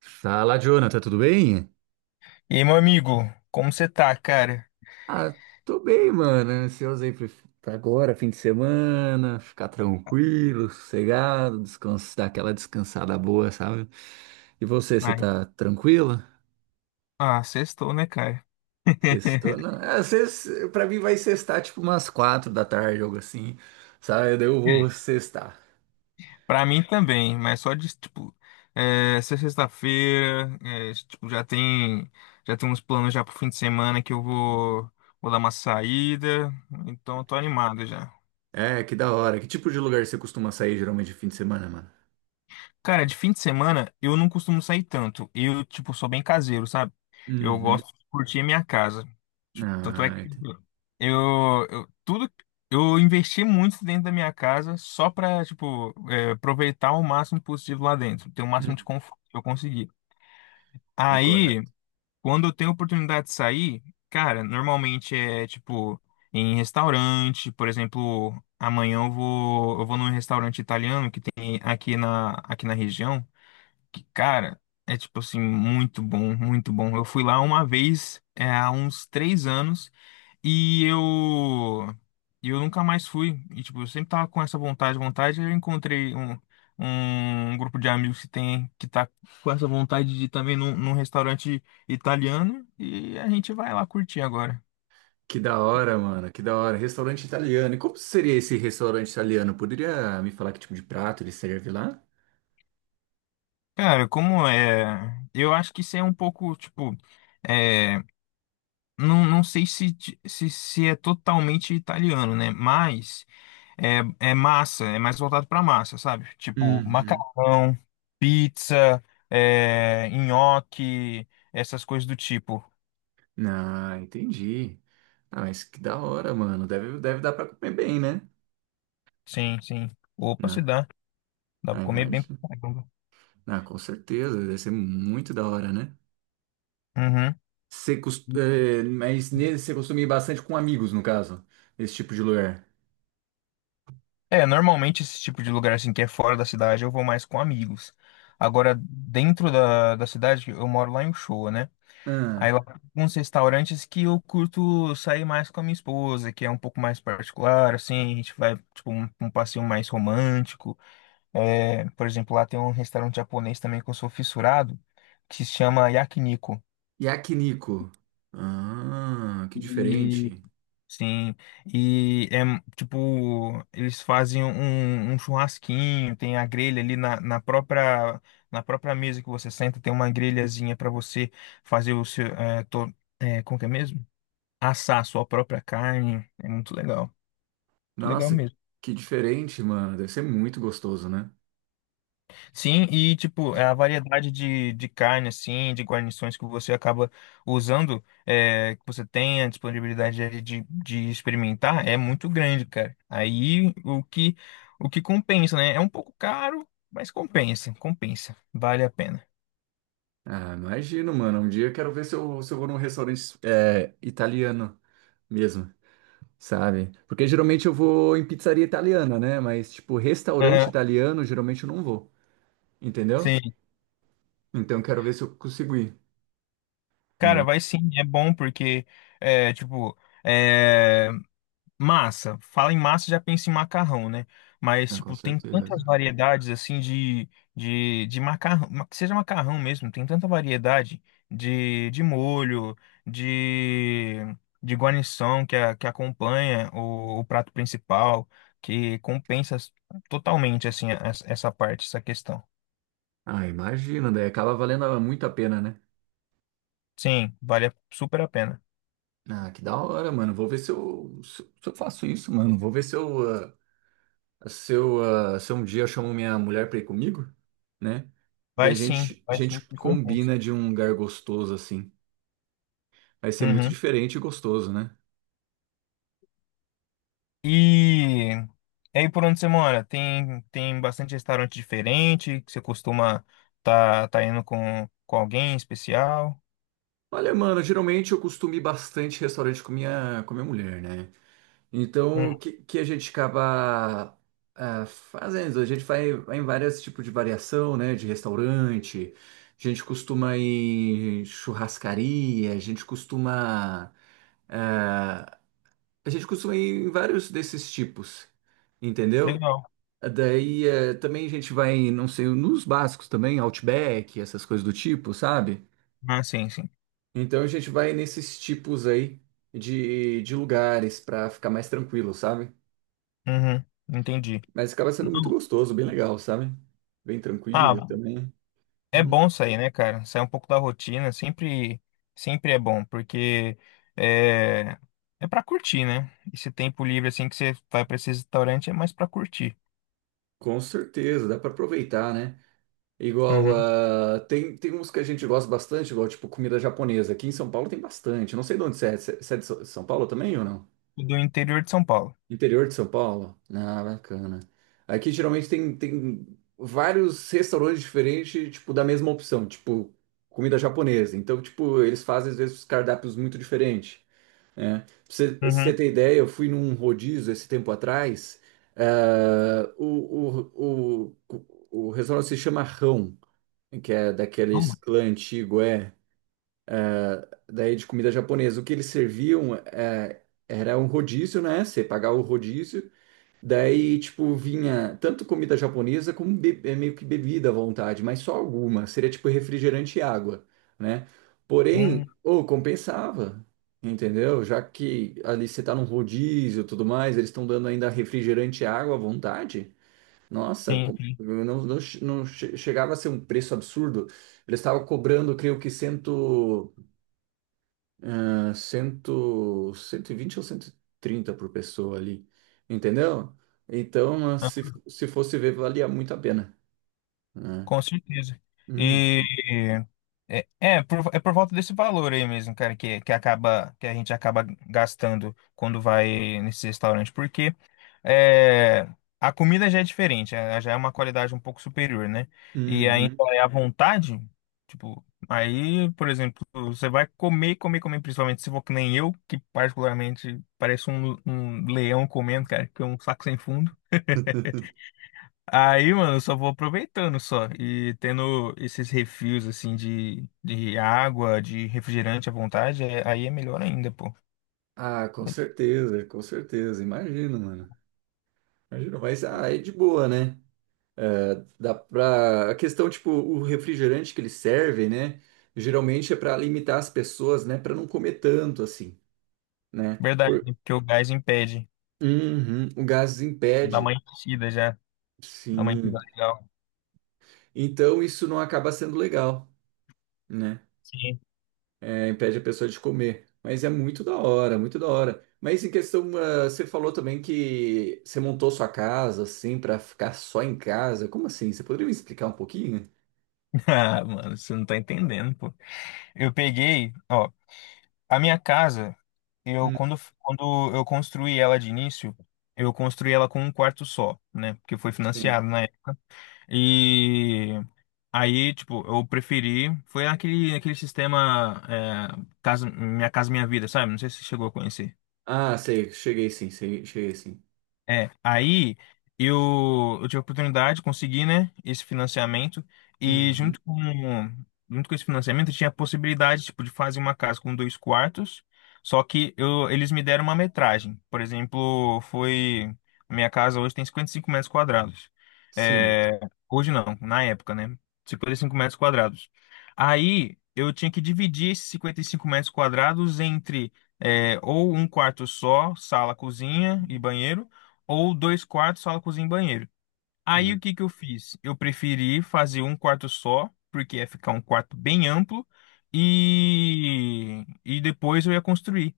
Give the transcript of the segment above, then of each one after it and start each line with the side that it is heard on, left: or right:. right: Fala, Jonathan, tudo bem?
left: E aí, meu amigo, como você tá, cara?
right: Ah, Tô bem, mano. Ansioso aí pra agora, fim de semana, ficar tranquilo, sossegado, descansar, dar aquela descansada boa, sabe? E você
left: Ai,
right: tá tranquilo?
left: ah, sextou, né, cara?
right: Sextou? Não, é, pra mim vai sextar tipo umas 4 da tarde, algo assim, sabe? Daí eu vou sextar.
left: Pra mim também, mas só de, tipo, essa sexta-feira, é, tipo, já tem uns planos já pro fim de semana que eu vou dar uma saída, então eu tô animado já.
right: É, que da hora. Que tipo de lugar você costuma sair geralmente de fim de semana, mano?
left: Cara, de fim de semana eu não costumo sair tanto. Eu, tipo, sou bem caseiro, sabe? Eu
right: Uhum.
left: gosto de curtir a minha casa. Tipo, tanto é
right: Ah,
left: que
right: ent-
left: eu tudo eu investi muito dentro da minha casa só pra, tipo, aproveitar o máximo possível lá dentro, ter o máximo de
right: Hum,
left: conforto que eu conseguir.
right: tô
left: Aí,
right: correto.
left: quando eu tenho oportunidade de sair, cara, normalmente é tipo em restaurante. Por exemplo, amanhã eu vou num restaurante italiano que tem aqui na região que, cara, é tipo assim, muito bom, muito bom. Eu fui lá uma vez, é, há uns 3 anos, e eu, e eu nunca mais fui. E, tipo, eu sempre tava com essa vontade, vontade, e eu encontrei um grupo de amigos que tá com essa vontade de ir também num restaurante italiano, e a gente vai lá curtir agora.
right: Que da hora, mano, que da hora. Restaurante italiano. E como seria esse restaurante italiano? Poderia me falar que tipo de prato ele serve lá?
left: Cara, como é. Eu acho que isso é um pouco, tipo. É, não, não sei se é totalmente italiano, né? Mas. É, é massa, é mais voltado pra massa, sabe? Tipo,
right: Uhum.
left: macarrão, pizza, nhoque, essas coisas do tipo.
right: Ah, entendi. Ah, mas que da hora, mano. Deve dar pra comer bem, né?
left: Sim, sim. Opa, se
right: Na,
left: dá. Dá pra
right: ah,
left: comer bem
right: imagina.
left: pra caramba.
right: Ah, com certeza. Deve ser muito da hora, né?
left: Uhum.
right: Você cos- eh, mas ne- Você costuma ir bastante com amigos, no caso, esse tipo de lugar.
left: Normalmente esse tipo de lugar assim que é fora da cidade eu vou mais com amigos. Agora, dentro da cidade, eu moro lá em Uchoa, né? Aí
right: Ah,
left: lá tem uns restaurantes que eu curto sair mais com a minha esposa, que é um pouco mais particular, assim. A gente vai, tipo, um passeio mais romântico. Por exemplo, lá tem um restaurante japonês também que eu sou fissurado, que se chama Yakiniku.
right: yakiniku. Ah, que
left: E
right: diferente.
left: sim, e é tipo, eles fazem um churrasquinho, tem a grelha ali na própria mesa que você senta, tem uma grelhazinha para você fazer o seu como que é mesmo? Assar a sua própria carne. É muito legal
right: Nossa,
left: mesmo.
right: que diferente, mano. Deve ser muito gostoso, né?
left: Sim, e tipo, é a variedade de carne, assim, de guarnições que você acaba usando, que você tem a disponibilidade ali de experimentar, é muito grande, cara. Aí o que compensa, né? É um pouco caro, mas compensa, compensa, vale a pena.
right: Ah, imagino, mano. Um dia eu quero ver se eu, vou num restaurante é, italiano mesmo, sabe? Porque geralmente eu vou em pizzaria italiana, né? Mas, tipo, restaurante
left: Aham,
right: italiano, geralmente eu não vou, entendeu?
left: sim,
right: Então eu quero ver se eu consigo ir,
left: cara,
right: né?
left: vai sim, é bom porque, tipo, eh, massa, fala em massa, já pensa em macarrão, né? Mas,
right: Ah, com
left: tipo, tem tantas
right: certeza.
left: variedades, assim, de macarrão, que seja macarrão mesmo, tem tanta variedade de molho, de, de guarnição que acompanha o prato principal, que compensa totalmente, assim, essa parte, essa questão.
right: Ah, imagino, daí acaba valendo muito a pena, né?
left: Sim, vale super a pena.
right: Ah, que da hora, mano. Vou ver se eu, se eu faço isso, mano. Vou ver se eu, ah, se eu, ah, se um dia eu chamo minha mulher pra ir comigo, né? Daí a
left: Vai
right: gente
left: sim que compensa.
right: combina de um lugar gostoso assim. Vai ser muito
left: Uhum.
right: diferente e gostoso, né?
left: E, e aí, por onde você mora? Tem bastante restaurante diferente que você costuma tá indo com alguém especial?
right: Olha, mano, geralmente eu costumo ir bastante restaurante com minha mulher, né?
left: Hum,
right: Então, que a gente acaba ah, fazendo? A gente vai em vários tipos de variação, né? De restaurante, a gente costuma ir em churrascaria, a gente costuma. Ah, a gente costuma ir em vários desses tipos, entendeu?
left: legal.
right: Daí eh, também a gente vai, em, não sei, nos básicos também, Outback, essas coisas do tipo, sabe?
left: Ah, sim, sim.
right: Então a gente vai nesses tipos aí de lugares pra ficar mais tranquilo, sabe?
left: Uhum, entendi.
right: Mas acaba sendo muito gostoso, bem legal, sabe? Bem tranquilo
left: Ah,
right: também.
left: é
right: Hum,
left: bom sair, né, cara? Sair um pouco da rotina, sempre, sempre é bom, porque é, é para curtir, né? Esse tempo livre assim que você vai para esse restaurante é mais para curtir.
right: Com certeza, dá pra aproveitar, né? Igual,
left: Uhum.
right: ah, tem, tem uns que a gente gosta bastante, igual tipo comida japonesa. Aqui em São Paulo tem bastante. Não sei de onde você é. Você é de São Paulo também ou não?
left: Do interior de São Paulo.
right: Interior de São Paulo? Ah, bacana. Aqui geralmente tem, tem vários restaurantes diferentes, tipo, da mesma opção, tipo, comida japonesa. Então, tipo, eles fazem às vezes cardápios muito diferentes, né? Pra
left: Uhum.
right: você ter ideia, eu fui num rodízio esse tempo atrás. Ah, o restaurante se chama Rão, que é
left: Bom,
right: daqueles clã antigo, é, daí de comida japonesa. O que eles serviam é, era um rodízio, né? Você pagava o rodízio. Daí, tipo, vinha tanto comida japonesa como é, meio que bebida à vontade, mas só alguma. Seria tipo refrigerante e água, né?
left: hum,
right: Porém, ô, compensava, entendeu? Já que ali você tá num rodízio e tudo mais, eles estão dando ainda refrigerante e água à vontade. Nossa,
left: sim, sim.
right: não, não, não chegava a ser um preço absurdo. Eles estavam cobrando, creio que cento ah, 100, 120 ou 130 por pessoa ali, entendeu? Então, ah, se fosse ver, valia muito a pena, né?
left: Com certeza.
right: Hum,
left: E por volta desse valor aí mesmo, cara, que acaba que a gente acaba gastando quando vai nesse restaurante, porque é, a comida já é diferente, já é uma qualidade um pouco superior, né? E aí
right: uhum.
left: então, é à vontade, tipo, aí, por exemplo, você vai comer, comer, comer, principalmente se for que nem eu, que particularmente parece um leão comendo, cara, que é um saco sem fundo. Aí, mano, eu só vou aproveitando só e tendo esses refis assim de água, de refrigerante à vontade, aí é melhor ainda, pô.
right: Ah, com certeza, com certeza. Imagino, mano. Imagino, mas ah, é de boa, né? É, dá pra... A questão, tipo, o refrigerante que eles servem, né? Geralmente é para limitar as pessoas, né? Para não comer tanto, assim, né?
left: Verdade,
right: Por...
left: né? Porque o gás impede.
right: Uhum, o gás
left: Dá uma
right: impede.
left: enchida já, dá uma
right: Sim.
left: enchida legal.
right: Então isso não acaba sendo legal, né?
left: Sim.
right: É, impede a pessoa de comer. Mas é muito da hora, muito da hora. Mas em questão, ah, você falou também que você montou sua casa assim pra ficar só em casa. Como assim? Você poderia me explicar um pouquinho?
left: Ah, mano, você não tá entendendo, pô. Eu peguei, ó, a minha casa, eu
right: Hum,
left: quando eu construí ela de início, eu construí ela com um quarto só, né? Porque foi
right: sim.
left: financiado, né? E aí, tipo, eu preferi. Foi naquele sistema casa, Minha Casa Minha Vida, sabe? Não sei se você chegou a conhecer.
right: Ah, sei, cheguei sim, cheguei sim.
left: Aí eu tive a oportunidade de conseguir, né, esse financiamento e
right: Uhum.
left: junto com esse financiamento eu tinha a possibilidade, tipo, de fazer uma casa com dois quartos, só que eles me deram uma metragem. Por exemplo, a minha casa hoje tem 55 m².
right: Sim.
left: É, hoje não, na época, né, 55 m². Aí eu tinha que dividir esses 55 m² entre ou um quarto só, sala, cozinha e banheiro, ou dois quartos, sala, cozinha e banheiro. Aí o
right: Uhum.
left: que que eu fiz? Eu preferi fazer um quarto só, porque ia ficar um quarto bem amplo, e depois eu ia construir.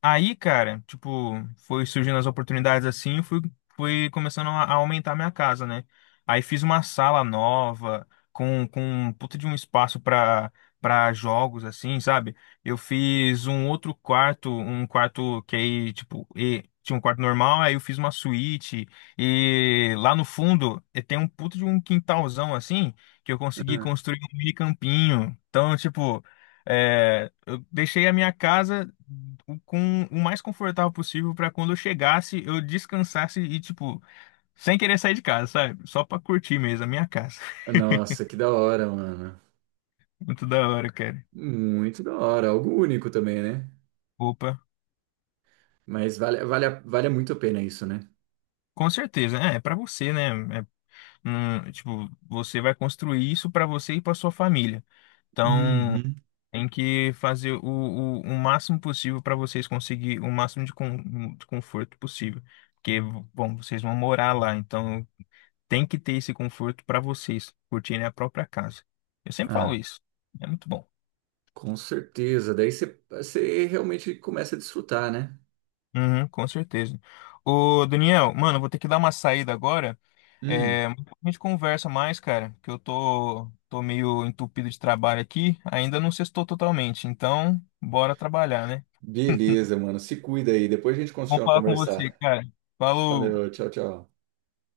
left: Aí, cara, tipo, foi surgindo as oportunidades assim, fui começando a aumentar minha casa, né? Aí fiz uma sala nova, com um puta de um espaço pra jogos, assim, sabe? Eu fiz um outro quarto, um quarto que aí, tipo, tinha um quarto normal, aí eu fiz uma suíte, e lá no fundo e tem um puta de um quintalzão, assim, que eu consegui
right: Ah,
left: construir um mini campinho. Então, tipo. Eu deixei a minha casa com o mais confortável possível para quando eu chegasse, eu descansasse e, tipo, sem querer sair de casa, sabe? Só pra curtir mesmo a minha casa.
right: nossa, que da hora, mano.
left: Muito da hora, cara.
right: Muito da hora, algo único também, né?
left: Opa.
right: Mas vale, vale muito a pena isso, né?
left: Com certeza, é para você, né? Tipo, você vai construir isso para você e para sua família. Então,
right: Uhum.
left: tem que fazer o máximo possível para vocês conseguir o máximo de conforto possível. Porque, bom, vocês vão morar lá, então tem que ter esse conforto para vocês curtirem a própria casa. Eu sempre falo
right: Ah,
left: isso. É muito bom.
right: com certeza. Daí você realmente começa a desfrutar, né?
left: Uhum, com certeza. Ô, Daniel, mano, eu vou ter que dar uma saída agora.
right: Hum,
left: Mas a gente conversa mais, cara, que eu tô meio entupido de trabalho aqui. Ainda não sextou totalmente. Então, bora trabalhar, né?
right: beleza, mano. Se cuida aí. Depois a gente
left: Vamos
right: continua a
left: falar com você,
right: conversar.
left: cara. Falou!
right: Valeu, tchau, tchau.